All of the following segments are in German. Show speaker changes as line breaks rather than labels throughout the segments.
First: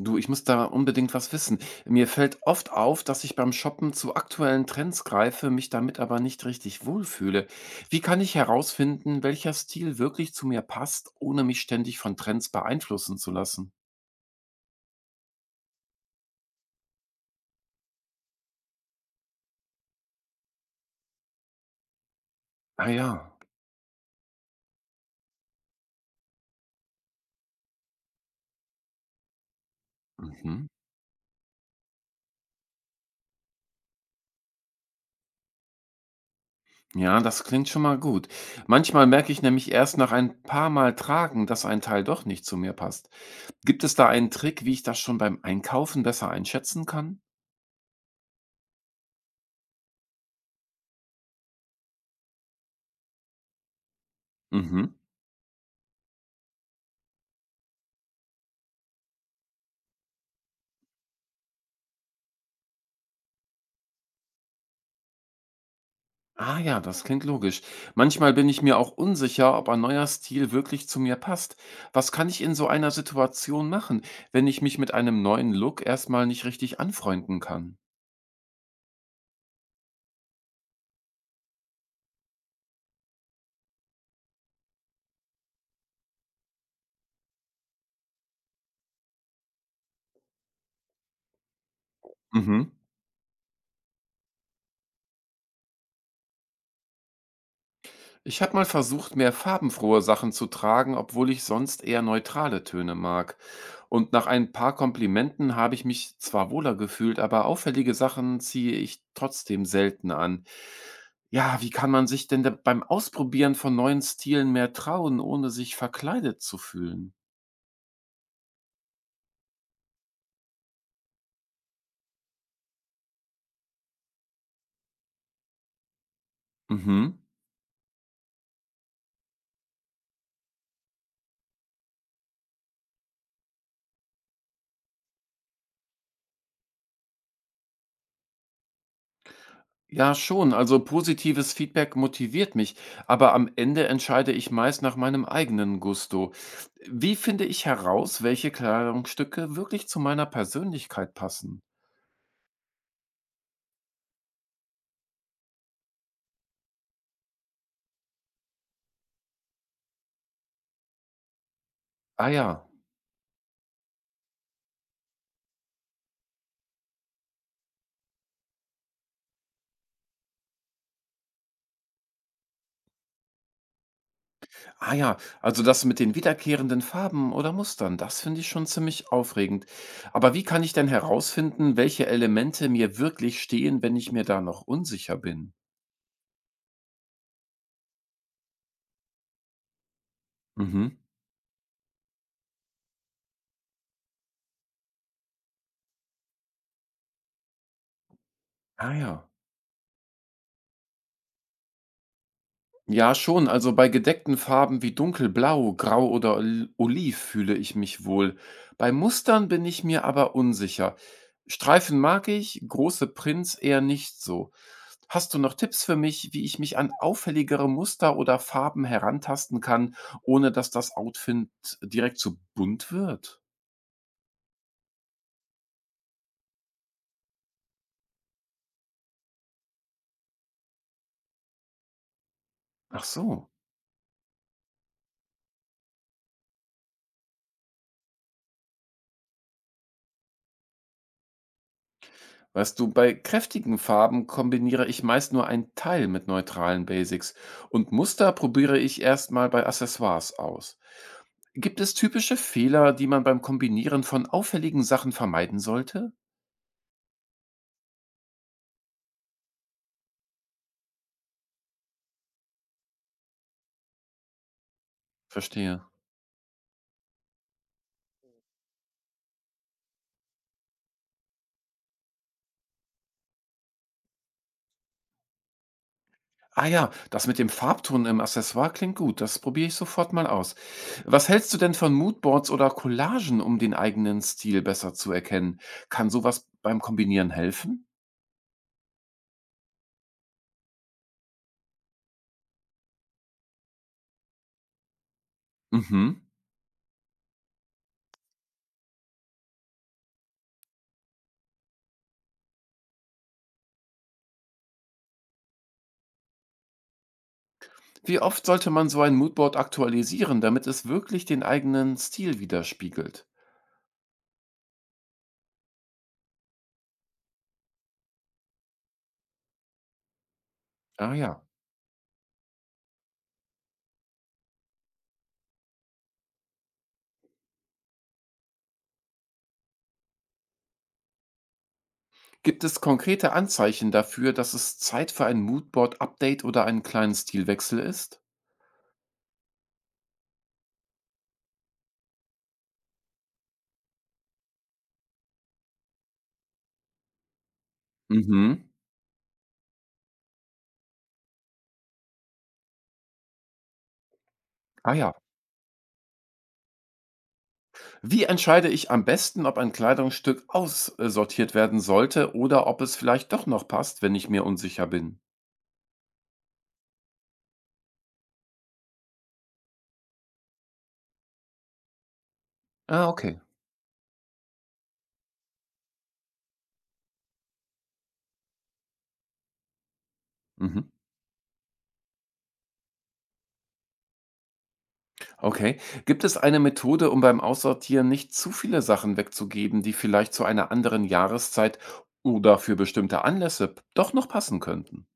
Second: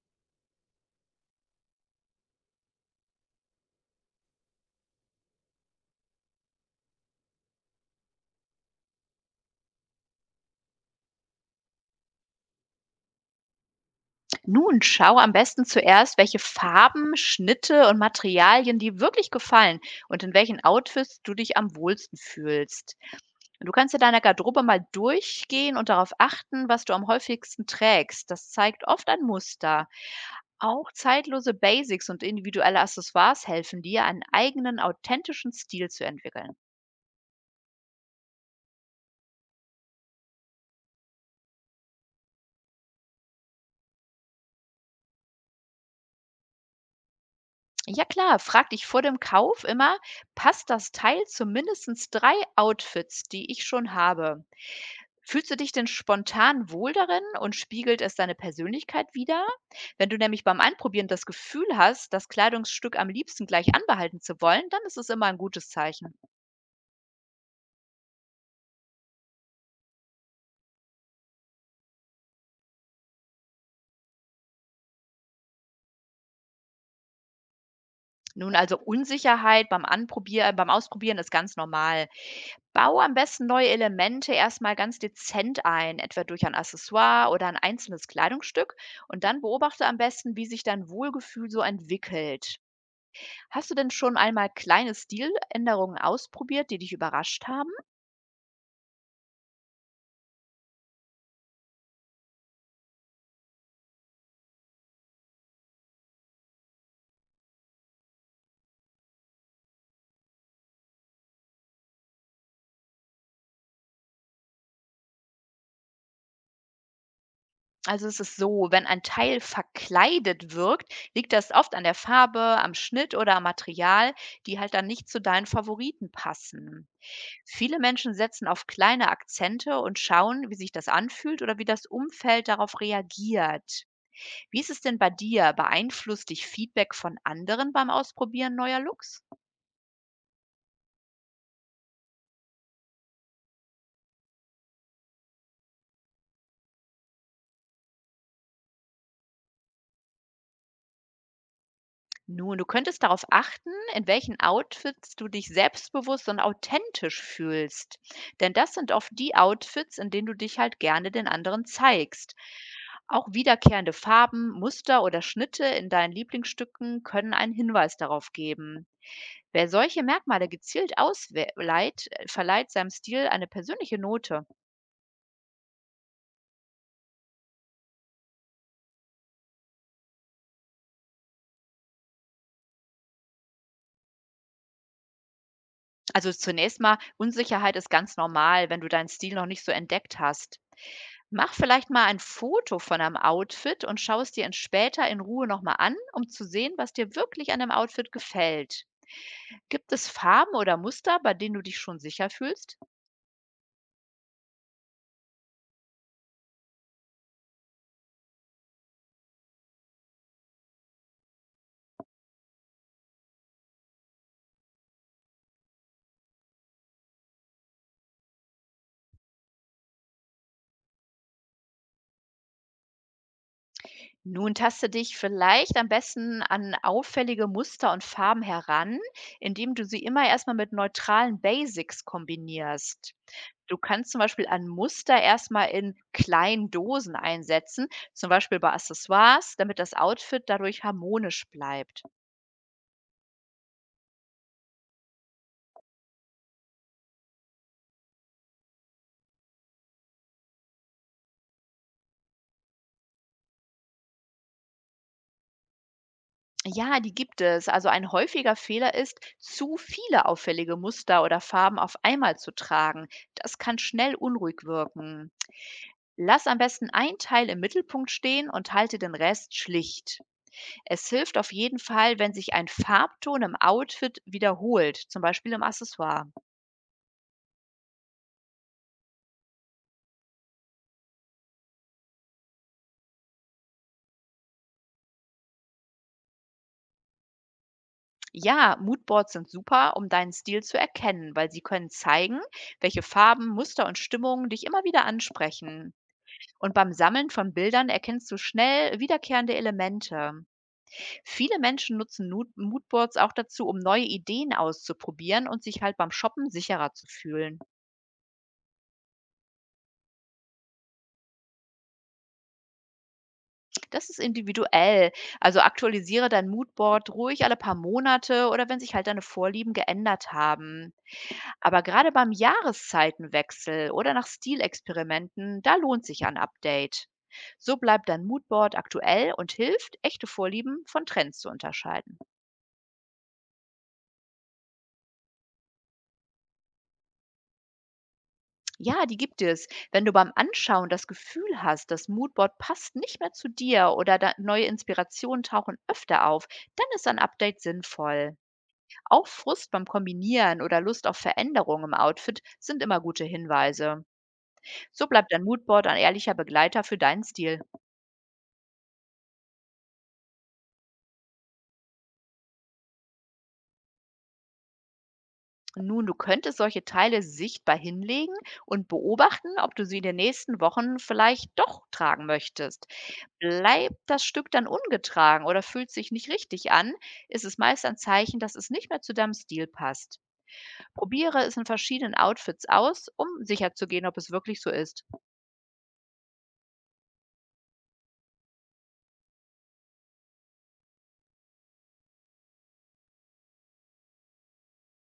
Du, ich muss da unbedingt was wissen. Mir fällt oft auf, dass ich beim Shoppen zu aktuellen Trends greife, mich damit aber nicht richtig wohlfühle. Wie kann ich herausfinden, welcher Stil wirklich zu mir passt, ohne mich ständig von Trends beeinflussen zu lassen?
Nun schau am besten zuerst, welche Farben, Schnitte und Materialien dir wirklich gefallen und in welchen Outfits du dich am wohlsten
Ah
fühlst.
ja.
Du kannst in deiner Garderobe mal durchgehen und darauf achten, was du am häufigsten trägst. Das zeigt oft ein Muster.
Mhm.
Auch zeitlose Basics und individuelle Accessoires helfen dir, einen eigenen, authentischen Stil zu entwickeln.
Ja, das klingt schon mal gut. Manchmal merke ich nämlich erst nach ein paar Mal tragen, dass ein Teil doch nicht zu mir passt. Gibt es da einen Trick, wie ich das schon beim Einkaufen besser einschätzen kann?
Ja klar, frag dich vor dem Kauf immer, passt das Teil zu mindestens 3 Outfits, die ich schon habe?
Mhm.
Fühlst du dich denn spontan wohl darin und spiegelt es deine Persönlichkeit wider? Wenn du nämlich beim Anprobieren das Gefühl hast, das Kleidungsstück am liebsten gleich anbehalten zu wollen, dann ist es immer ein gutes Zeichen.
Ah ja, das klingt logisch. Manchmal bin ich mir auch unsicher, ob ein neuer Stil wirklich zu mir passt. Was kann ich in so einer Situation machen, wenn ich mich mit einem neuen Look erstmal nicht richtig anfreunden kann?
Nun also Unsicherheit beim Anprobieren, beim Ausprobieren ist ganz normal. Bau am besten neue Elemente erstmal ganz dezent ein, etwa durch ein Accessoire oder ein einzelnes Kleidungsstück. Und dann beobachte am besten, wie sich dein Wohlgefühl so entwickelt.
Mhm.
Hast du denn schon einmal kleine Stiländerungen ausprobiert, die dich überrascht haben?
Ich habe mal versucht, mehr farbenfrohe Sachen zu tragen, obwohl ich sonst eher neutrale Töne mag. Und nach ein paar Komplimenten habe ich mich zwar wohler gefühlt, aber auffällige Sachen ziehe ich trotzdem selten an. Ja, wie kann man sich denn da beim Ausprobieren von neuen Stilen mehr trauen, ohne sich verkleidet zu fühlen?
Also es ist so, wenn ein Teil verkleidet wirkt, liegt das oft an der Farbe, am Schnitt oder am Material, die halt dann nicht zu deinen Favoriten passen.
Mhm.
Viele Menschen setzen auf kleine Akzente und schauen, wie sich das anfühlt oder wie das Umfeld darauf reagiert. Wie ist es denn bei dir? Beeinflusst dich Feedback von anderen beim Ausprobieren neuer Looks?
Ja, schon. Also positives Feedback motiviert mich, aber am Ende entscheide ich meist nach meinem eigenen Gusto. Wie finde ich heraus, welche Kleidungsstücke wirklich zu meiner Persönlichkeit passen?
Nun, du könntest darauf achten, in welchen Outfits du dich selbstbewusst und authentisch fühlst. Denn das sind oft die Outfits, in denen du dich halt gerne den anderen
Ah
zeigst.
ja,
Auch wiederkehrende Farben, Muster oder Schnitte in deinen Lieblingsstücken können einen Hinweis darauf geben. Wer solche Merkmale gezielt ausleiht, verleiht seinem Stil eine persönliche Note.
ah ja, also das mit den wiederkehrenden Farben oder Mustern, das finde ich schon ziemlich aufregend. Aber wie kann ich denn herausfinden, welche Elemente mir wirklich stehen, wenn ich mir da noch unsicher bin?
Also zunächst mal, Unsicherheit ist ganz normal, wenn du deinen Stil noch nicht so entdeckt hast.
Mhm.
Mach vielleicht mal ein Foto von einem Outfit und schau es dir in später in Ruhe noch mal an, um zu sehen, was dir wirklich an dem Outfit gefällt.
Ah ja.
Gibt es Farben oder Muster, bei denen du dich schon sicher fühlst?
Ja, schon. Also bei gedeckten Farben wie dunkelblau, grau oder oliv fühle ich mich wohl. Bei Mustern bin ich mir aber unsicher. Streifen mag ich, große Prints eher nicht so. Hast du noch Tipps für mich, wie ich mich an auffälligere Muster oder Farben herantasten kann, ohne dass das Outfit direkt zu bunt wird?
Nun taste dich vielleicht am besten an auffällige Muster und Farben heran, indem du sie immer erstmal mit neutralen Basics
Ach
kombinierst.
so.
Du kannst zum Beispiel ein Muster erstmal in kleinen Dosen einsetzen, zum Beispiel bei Accessoires, damit das Outfit dadurch harmonisch bleibt.
Weißt du, bei kräftigen Farben kombiniere ich meist nur einen Teil mit neutralen Basics und Muster probiere ich erstmal bei Accessoires aus. Gibt es typische Fehler, die man beim Kombinieren von auffälligen Sachen vermeiden sollte?
Ja, die gibt es. Also ein häufiger Fehler ist, zu viele auffällige Muster oder Farben auf einmal zu tragen. Das kann schnell unruhig wirken.
Verstehe.
Lass am besten ein Teil im Mittelpunkt stehen und halte den Rest schlicht. Es hilft auf jeden Fall, wenn sich ein Farbton im Outfit wiederholt, zum Beispiel im Accessoire.
Ah ja, das mit dem Farbton im Accessoire klingt gut. Das probiere ich sofort mal aus. Was hältst du denn von Moodboards oder Collagen, um den eigenen Stil besser zu erkennen? Kann sowas beim Kombinieren helfen?
Ja, Moodboards sind super, um deinen Stil zu erkennen, weil sie können zeigen, welche Farben, Muster und Stimmungen dich immer wieder ansprechen.
Mhm.
Und beim Sammeln von Bildern erkennst du schnell wiederkehrende Elemente. Viele Menschen nutzen Moodboards auch dazu, um neue Ideen auszuprobieren und sich halt beim Shoppen sicherer zu fühlen.
Wie oft sollte man so ein Moodboard aktualisieren, damit es wirklich den eigenen Stil widerspiegelt?
Das ist individuell. Also aktualisiere dein Moodboard ruhig alle paar Monate oder wenn sich halt deine Vorlieben geändert haben.
Ah ja.
Aber gerade beim Jahreszeitenwechsel oder nach Stilexperimenten, da lohnt sich ein Update. So bleibt dein Moodboard aktuell und hilft, echte Vorlieben von Trends zu unterscheiden.
Gibt es konkrete Anzeichen dafür, dass es Zeit für ein Moodboard-Update oder einen kleinen Stilwechsel ist?
Ja, die gibt es. Wenn du beim Anschauen das Gefühl hast, das Moodboard passt nicht mehr zu dir oder da neue Inspirationen tauchen öfter auf, dann ist ein Update sinnvoll.
Mhm.
Auch Frust beim Kombinieren oder Lust auf Veränderung im Outfit sind immer gute Hinweise.
Ah
So
ja.
bleibt dein Moodboard ein ehrlicher Begleiter für deinen Stil.
Wie entscheide ich am besten, ob ein Kleidungsstück aussortiert werden sollte oder ob es vielleicht doch noch passt, wenn ich mir unsicher bin?
Nun, du könntest solche Teile sichtbar hinlegen und beobachten, ob du sie in den nächsten Wochen vielleicht doch tragen möchtest.
Ah, okay.
Bleibt das Stück dann ungetragen oder fühlt sich nicht richtig an, ist es meist ein Zeichen, dass es nicht mehr zu deinem Stil passt.
Mhm.
Probiere es in verschiedenen Outfits aus, um sicherzugehen, ob es wirklich so ist.
Okay. Gibt es eine Methode, um beim Aussortieren nicht zu viele Sachen wegzugeben, die vielleicht zu einer anderen Jahreszeit oder für bestimmte Anlässe doch noch passen könnten?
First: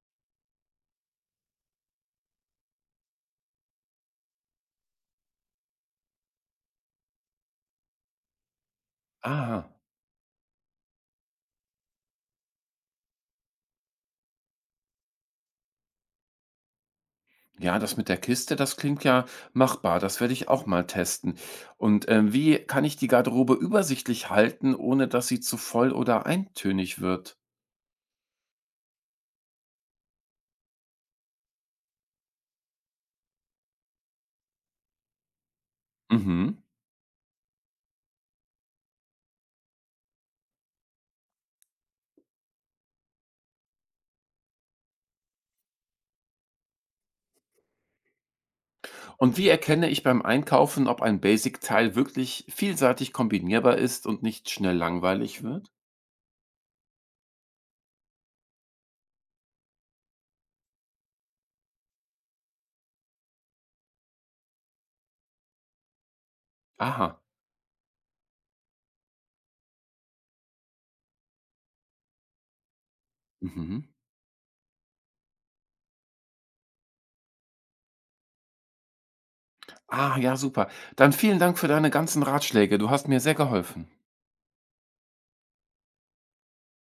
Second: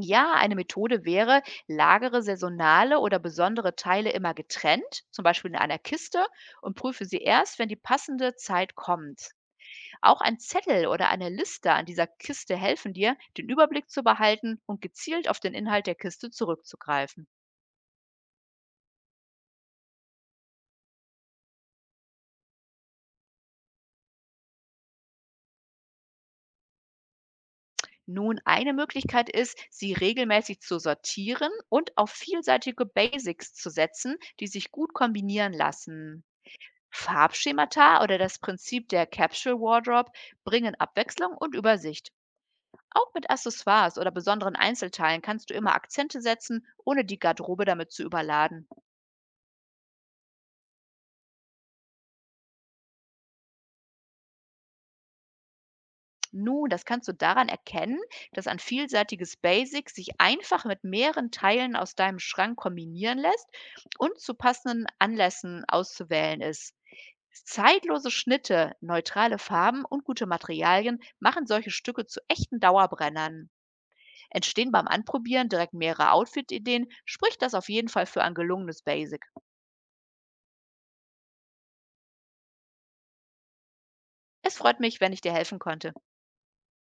Ja, eine Methode wäre, lagere saisonale oder besondere Teile immer getrennt, zum Beispiel in einer Kiste, und prüfe sie erst, wenn die passende Zeit kommt.
Ah,
Auch ein Zettel oder eine Liste an dieser Kiste helfen dir, den Überblick zu behalten und gezielt auf den Inhalt der Kiste zurückzugreifen.
ja, das mit der Kiste, das klingt ja machbar. Das werde ich auch mal testen. Und wie kann ich die Garderobe übersichtlich halten, ohne dass sie zu voll oder eintönig wird?
Nun, eine Möglichkeit ist, sie regelmäßig zu sortieren und auf vielseitige Basics zu setzen, die sich gut kombinieren lassen.
Mhm.
Farbschemata oder das Prinzip der Capsule Wardrobe bringen Abwechslung und Übersicht. Auch mit Accessoires oder besonderen Einzelteilen kannst du immer Akzente setzen, ohne die Garderobe damit zu überladen.
Und wie erkenne ich beim Einkaufen, ob ein Basic-Teil wirklich vielseitig kombinierbar ist und nicht schnell langweilig wird?
Nun, das kannst du daran erkennen, dass ein vielseitiges Basic sich einfach mit mehreren Teilen aus deinem Schrank kombinieren lässt und zu passenden Anlässen auszuwählen ist.
Aha.
Zeitlose Schnitte, neutrale Farben und gute Materialien machen solche Stücke zu echten Dauerbrennern.
Mhm.
Entstehen beim Anprobieren direkt mehrere Outfit-Ideen, spricht das auf jeden Fall für ein gelungenes Basic.
Ah ja, super. Dann vielen Dank für deine ganzen Ratschläge. Du hast mir sehr geholfen.
Es freut mich, wenn ich dir helfen konnte.